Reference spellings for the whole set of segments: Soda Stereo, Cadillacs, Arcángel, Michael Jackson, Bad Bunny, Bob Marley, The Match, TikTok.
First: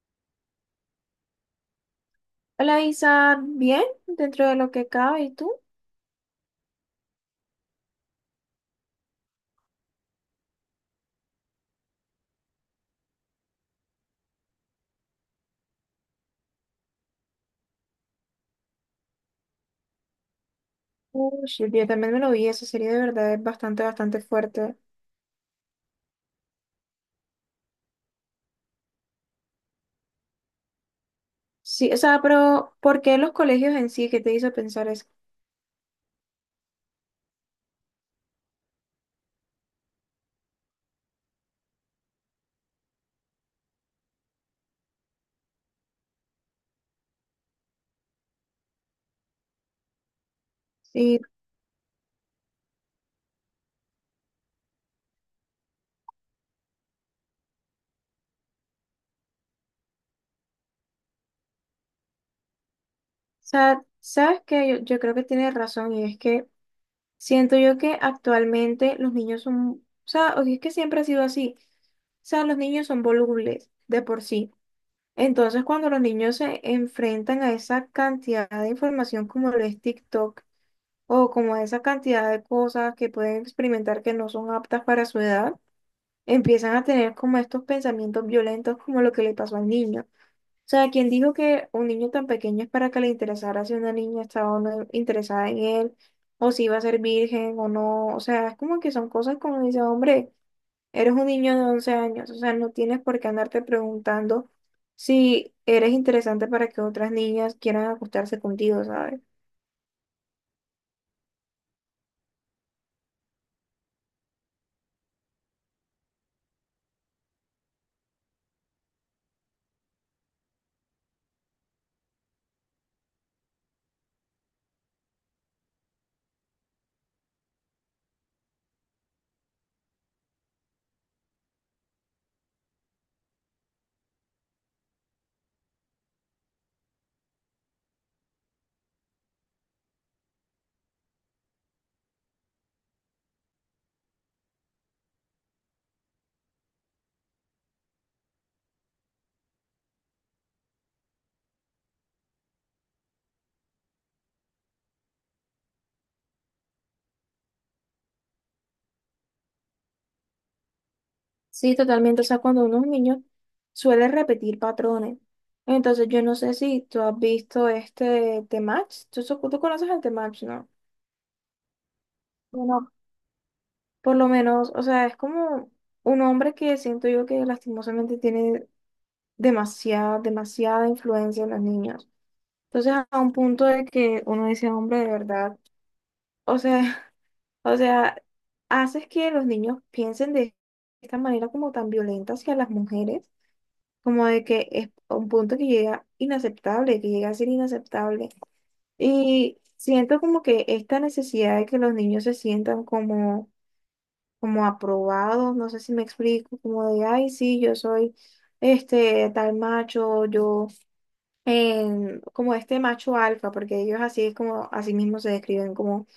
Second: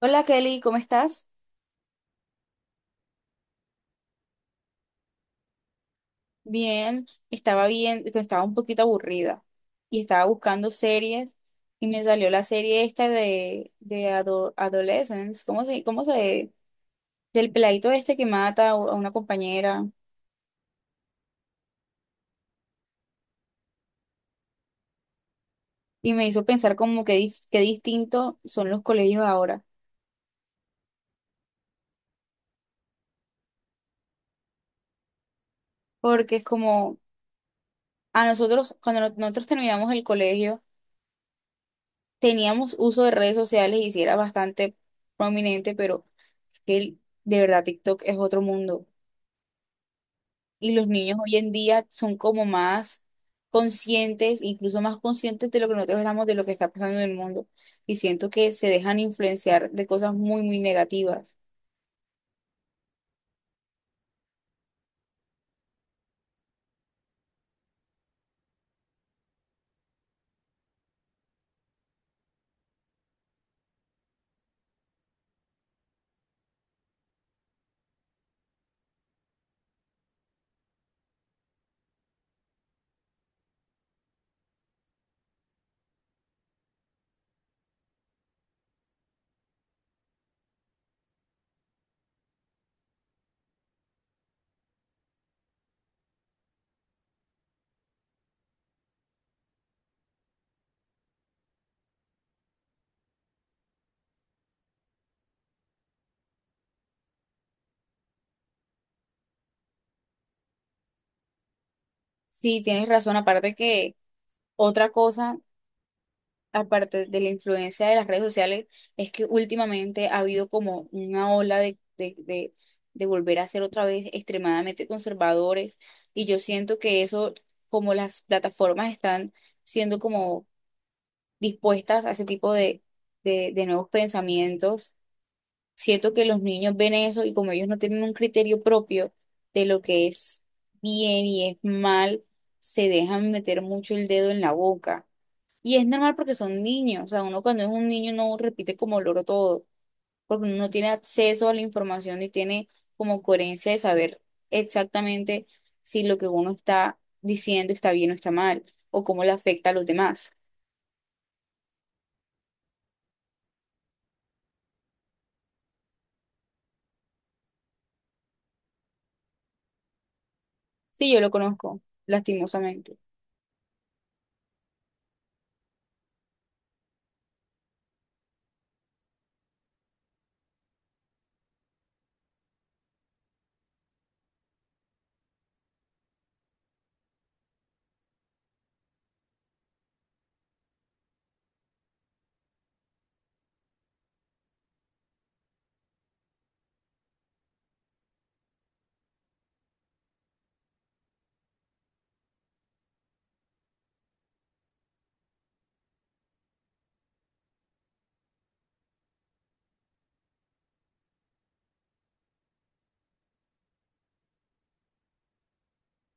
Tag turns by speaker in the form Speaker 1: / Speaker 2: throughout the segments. Speaker 1: Hola Kelly, ¿cómo estás?
Speaker 2: Hola Isa, bien, dentro de lo que cabe, ¿y tú?
Speaker 1: Bien, estaba bien, pero estaba un poquito aburrida y estaba buscando series y me salió la serie esta de Adolescence, del peladito este que mata a una compañera
Speaker 2: Uy, yo también me lo vi, esa serie de verdad es bastante, bastante fuerte.
Speaker 1: y me hizo pensar como que qué distinto son los colegios ahora,
Speaker 2: Sí, o sea, pero ¿por qué los colegios en sí? ¿Qué te hizo pensar eso?
Speaker 1: porque es como a nosotros, cuando nosotros terminamos el colegio, teníamos uso de redes sociales y sí era bastante prominente, pero de verdad TikTok es otro mundo. Y los
Speaker 2: Sí,
Speaker 1: niños
Speaker 2: o
Speaker 1: hoy en día son como más conscientes, incluso más conscientes de lo que nosotros éramos, de lo que está pasando en el mundo. Y siento que se dejan influenciar de cosas muy, muy negativas.
Speaker 2: sea, sabes que yo creo que tienes razón y es que siento yo que actualmente los niños son, o sea, o si es que siempre ha sido así, o sea, los niños son volubles de por sí. Entonces, cuando los niños se enfrentan a esa cantidad de información como lo es TikTok, o como esa cantidad de cosas que pueden experimentar que no son aptas para su edad, empiezan a tener como estos pensamientos violentos como lo que le pasó al niño. O sea, quien dijo que un niño tan pequeño es para que le interesara si una niña estaba o no interesada en él, o si iba a ser virgen o no. O sea, es como que son cosas como dice, hombre, eres un niño de 11 años, o sea, no tienes por qué andarte preguntando si eres interesante para que otras niñas quieran acostarse contigo, ¿sabes?
Speaker 1: Sí, tienes razón. Aparte que otra cosa, aparte de la influencia de las redes sociales, es que últimamente ha habido como una ola de volver a ser otra vez extremadamente conservadores. Y yo siento que eso, como las plataformas están siendo como dispuestas a ese tipo de nuevos pensamientos. Siento que los niños ven eso y como ellos no tienen un criterio propio de lo que es bien y es mal, se dejan meter mucho el dedo en la boca. Y es normal porque son niños, o sea, uno cuando es un niño no repite como loro todo, porque uno no tiene acceso a la información y tiene como coherencia de saber exactamente si lo que uno está diciendo está bien o está mal, o cómo le afecta a los demás.
Speaker 2: Sí, totalmente. O sea, cuando uno es niño suele repetir patrones. Entonces, yo no sé si tú has visto este The Match. ¿Tú conoces al The Match, ¿no?
Speaker 1: Sí, yo lo conozco,
Speaker 2: Bueno,
Speaker 1: lastimosamente.
Speaker 2: por lo menos, o sea, es como un hombre que siento yo que lastimosamente tiene demasiada, demasiada influencia en los niños. Entonces, a un punto de que uno dice, hombre, de verdad, o sea, o sea, haces que los niños piensen de esta manera como tan violenta hacia las mujeres como de que es un punto que llega inaceptable, que llega a ser inaceptable. Y siento como que esta necesidad de que los niños se sientan como, aprobados, no sé si me explico, como de, ay, sí, yo soy este tal macho, yo, como este macho alfa, porque ellos así es como, así mismo se describen como,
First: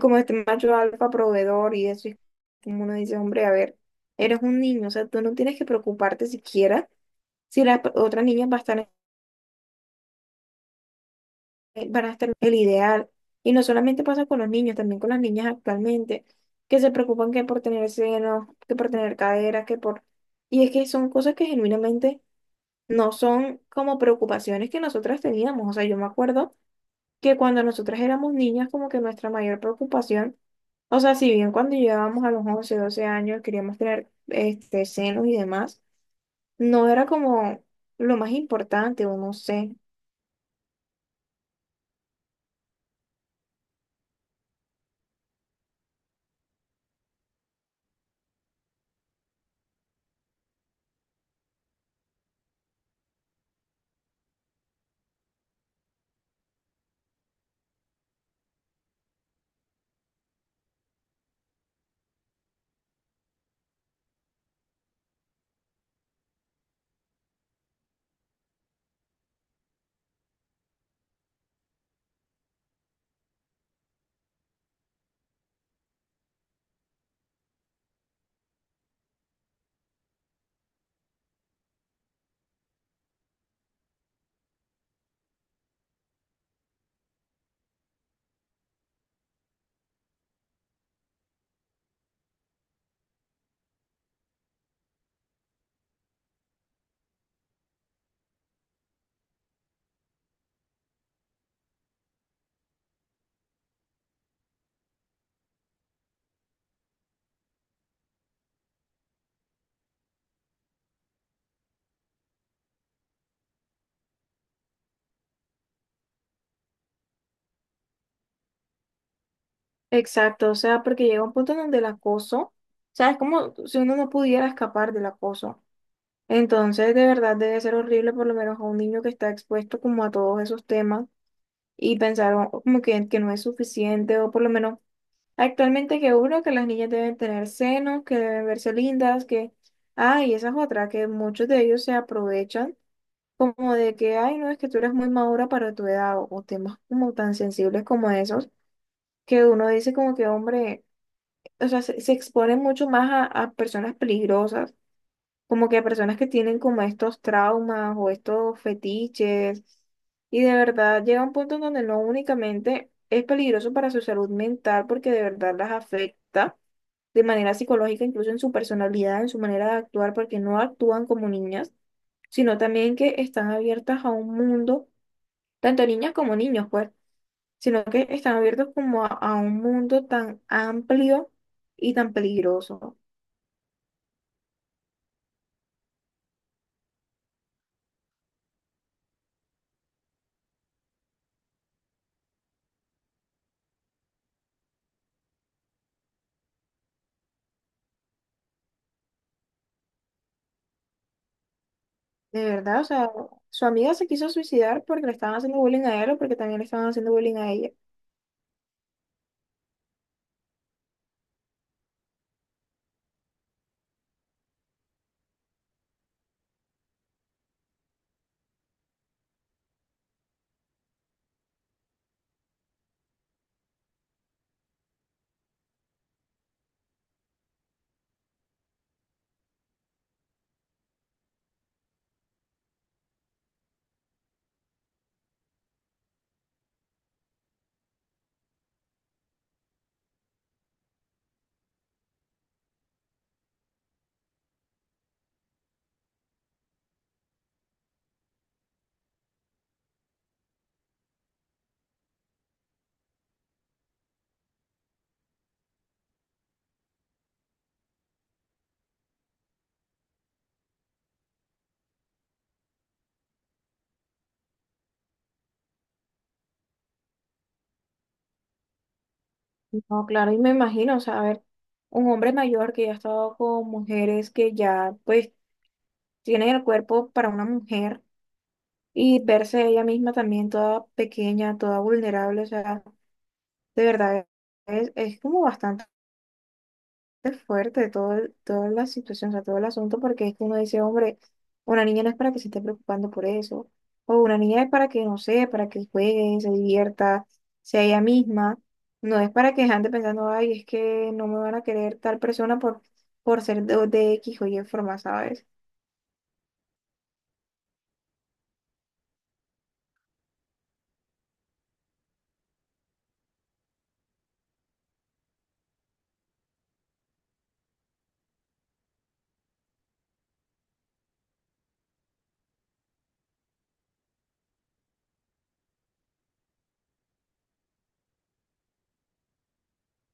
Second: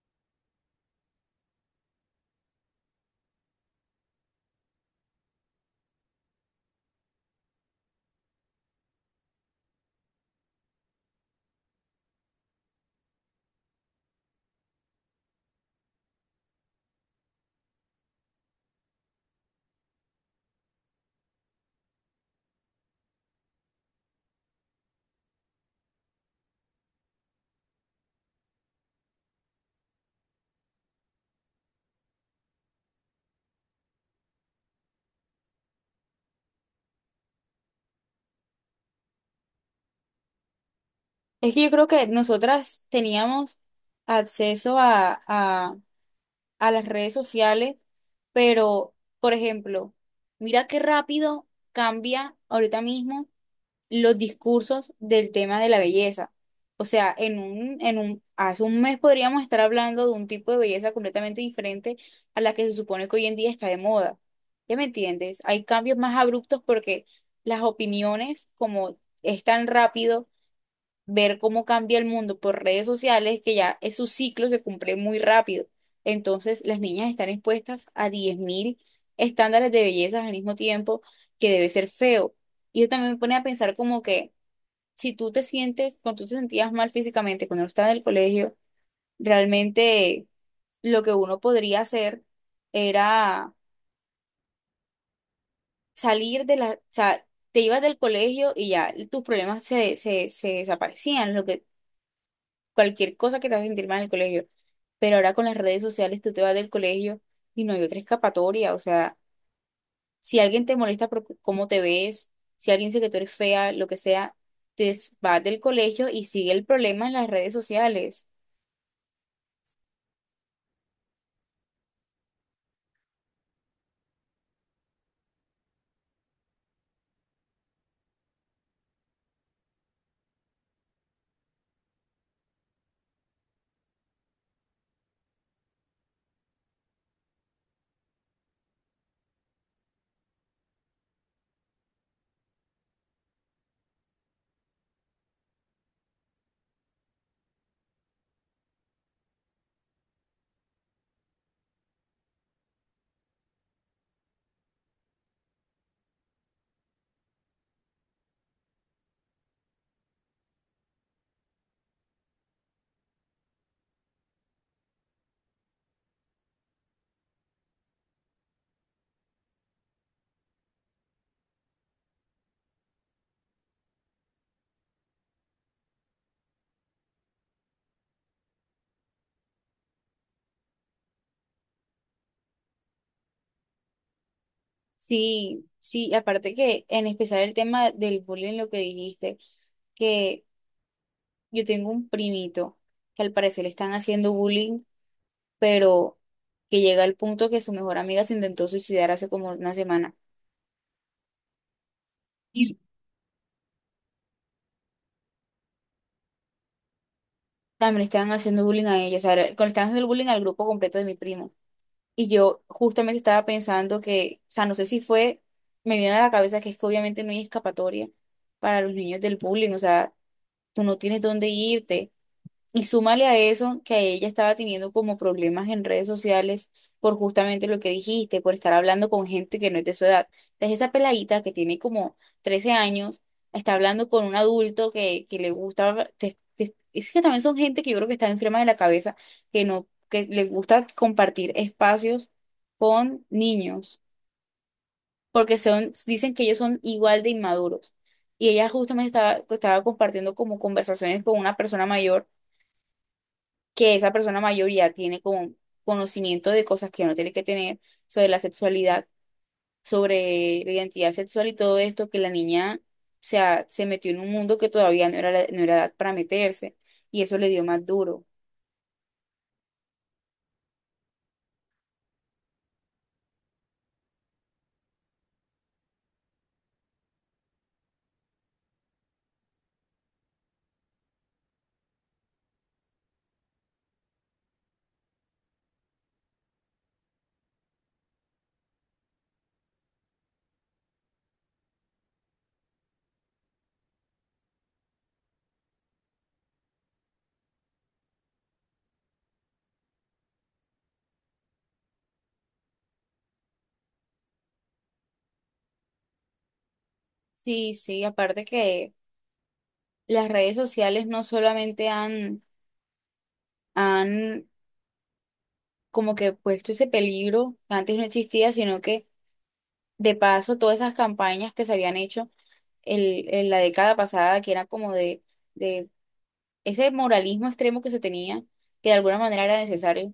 Speaker 2: este macho alfa proveedor y eso, y como uno dice, hombre, a ver, eres un niño, o sea, tú no tienes que preocuparte siquiera si otra niña va a estar van a estar el ideal. Y no solamente pasa con los niños, también con las niñas actualmente, que se preocupan que por tener senos, que por tener caderas, que por... Y es que son cosas que genuinamente no son como preocupaciones que nosotras teníamos. O sea, yo me acuerdo que cuando nosotras éramos niñas, como que nuestra mayor preocupación, o sea, si bien cuando llegábamos a los 11, 12 años queríamos tener senos y demás, no era como lo más importante, o no sé.
Speaker 1: Es que yo creo que nosotras teníamos acceso a las redes sociales, pero, por ejemplo, mira qué rápido cambia ahorita mismo los discursos del tema de la belleza. O sea, hace un mes podríamos estar hablando de un tipo de belleza completamente diferente a la que se supone que hoy en día está de moda. ¿Ya me entiendes? Hay cambios más abruptos porque las opiniones, como es tan rápido ver cómo cambia el mundo por redes sociales, que ya es su ciclo se cumple muy rápido. Entonces, las niñas están expuestas a 10.000 estándares de belleza al mismo tiempo, que debe ser feo. Y yo también me pone a pensar como que si tú te sientes, cuando tú te sentías mal físicamente, cuando no estabas en el colegio, realmente lo que uno podría hacer era salir de la, o sea, te ibas del colegio y ya tus problemas se desaparecían, lo que, cualquier cosa que te haga sentir mal en el colegio. Pero ahora con las redes sociales tú te vas del colegio y no hay otra escapatoria, o sea, si alguien te molesta por cómo te ves, si alguien dice que tú eres fea, lo que sea, te vas del colegio y sigue el problema en las redes sociales.
Speaker 2: Exacto, o sea, porque llega un punto en donde el acoso, o sea, es como si uno no pudiera escapar del acoso. Entonces, de verdad debe ser horrible por lo menos a un niño que está expuesto como a todos esos temas y pensar como que no es suficiente o por lo menos actualmente que uno, que las niñas deben tener senos, que deben verse lindas, que, ay, esa es otra, que muchos de ellos se aprovechan como de que, ay, no, es que tú eres muy madura para tu edad o temas como tan sensibles como esos que uno dice como que, hombre, o sea, se expone mucho más a personas peligrosas, como que a personas que tienen como estos traumas o estos fetiches. Y de verdad llega un punto en donde no únicamente es peligroso para su salud mental, porque de verdad las afecta de manera psicológica, incluso en su personalidad, en su manera de actuar, porque no actúan como niñas, sino también que están abiertas a un mundo, tanto niñas como niños, pues, sino que están abiertos como a un mundo tan amplio y tan peligroso.
Speaker 1: Sí, sí, aparte que en especial el tema del bullying, lo que dijiste, que yo tengo un primito que al parecer le están haciendo bullying, pero que llega al punto que su mejor amiga se intentó suicidar hace como una semana.
Speaker 2: De
Speaker 1: Y
Speaker 2: verdad, o sea, su amiga se quiso suicidar porque le estaban haciendo bullying a él o porque también le estaban haciendo bullying a ella.
Speaker 1: también le estaban haciendo bullying a ella, o sea, le estaban haciendo bullying al grupo completo de mi primo. Y yo justamente estaba pensando que, o sea, no sé si fue, me vino a la cabeza que es que obviamente no hay escapatoria para los niños del bullying, o sea, tú no tienes dónde irte. Y súmale a eso que ella estaba teniendo como problemas en redes sociales por justamente lo que dijiste, por estar hablando con gente que no es de su edad. Entonces esa peladita que tiene como 13 años está hablando con un adulto que le gusta, es que también son gente que yo creo que está enferma de la cabeza, que no, que le gusta compartir espacios con niños, porque son, dicen que ellos son igual de inmaduros. Y ella justamente estaba compartiendo como conversaciones con una persona mayor que esa persona mayoría tiene como conocimiento de cosas que no tiene que tener sobre la sexualidad, sobre la identidad sexual y todo esto, que la niña, o sea, se metió en un mundo que todavía no era, no era edad para meterse y eso le dio más duro.
Speaker 2: No, claro, y me imagino, o sea, a ver, un hombre mayor que ya ha estado con mujeres que ya, pues, tienen el cuerpo para una mujer y verse ella misma también toda pequeña, toda vulnerable, o sea, de verdad, es como bastante. Es fuerte todo, toda la situación, o sea, todo el asunto, porque es que uno dice, hombre, una niña no es para que se esté preocupando por eso, o una niña es para que, no sé, para que juegue, se divierta, sea ella misma, no es para que ande pensando, ay, es que no me van a querer tal persona por ser de X o Y forma, ¿sabes?
Speaker 1: Sí, sí, aparte que las redes sociales no solamente han como que puesto ese peligro que antes no existía, sino que de paso todas esas campañas que se habían hecho en la década pasada, que era como de, ese moralismo extremo que se tenía, que de alguna manera era necesario,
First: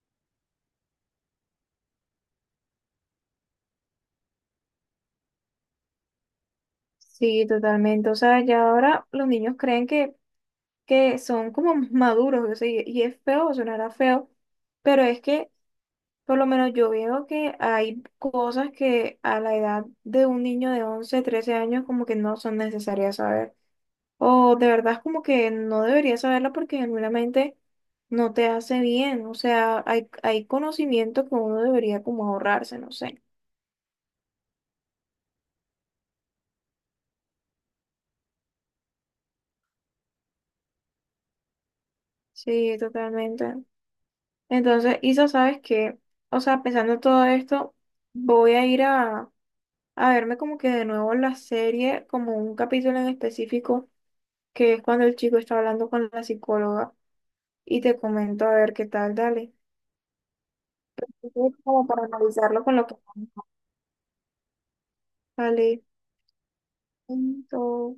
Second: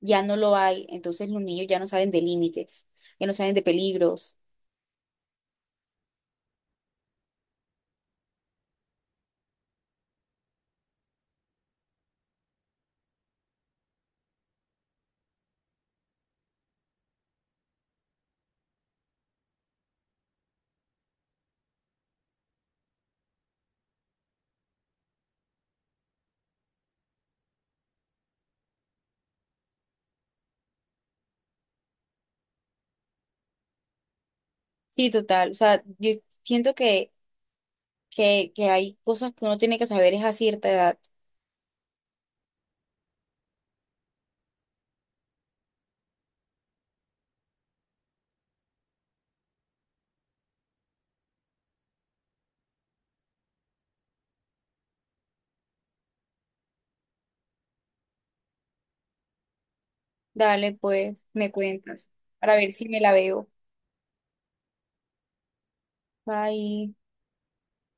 Speaker 1: ya no lo hay. Entonces los niños ya no saben de límites, ya no saben de peligros.
Speaker 2: Sí, totalmente, o sea, ya ahora los niños creen que son como maduros, o sea, y es feo, sonará feo, pero es que... Por lo menos yo veo que hay cosas que a la edad de un niño de 11, 13 años como que no son necesarias saber. O de verdad es como que no deberías saberla porque genuinamente no te hace bien. O sea, hay conocimiento que uno debería como ahorrarse, no sé.
Speaker 1: Sí, total. O sea, yo siento que hay cosas que uno tiene que saber es a cierta edad.
Speaker 2: Sí, totalmente. Entonces, Isa, sabes que, o sea, pensando en todo esto, voy a ir a verme como que de nuevo la serie, como un capítulo en específico que es cuando el chico está hablando con la psicóloga y te comento a ver qué tal, dale.
Speaker 1: Dale, pues, me
Speaker 2: Entonces, como para
Speaker 1: cuentas, para
Speaker 2: analizarlo
Speaker 1: ver
Speaker 2: con lo
Speaker 1: si
Speaker 2: que...
Speaker 1: me la veo.
Speaker 2: Dale,
Speaker 1: Bye.
Speaker 2: punto.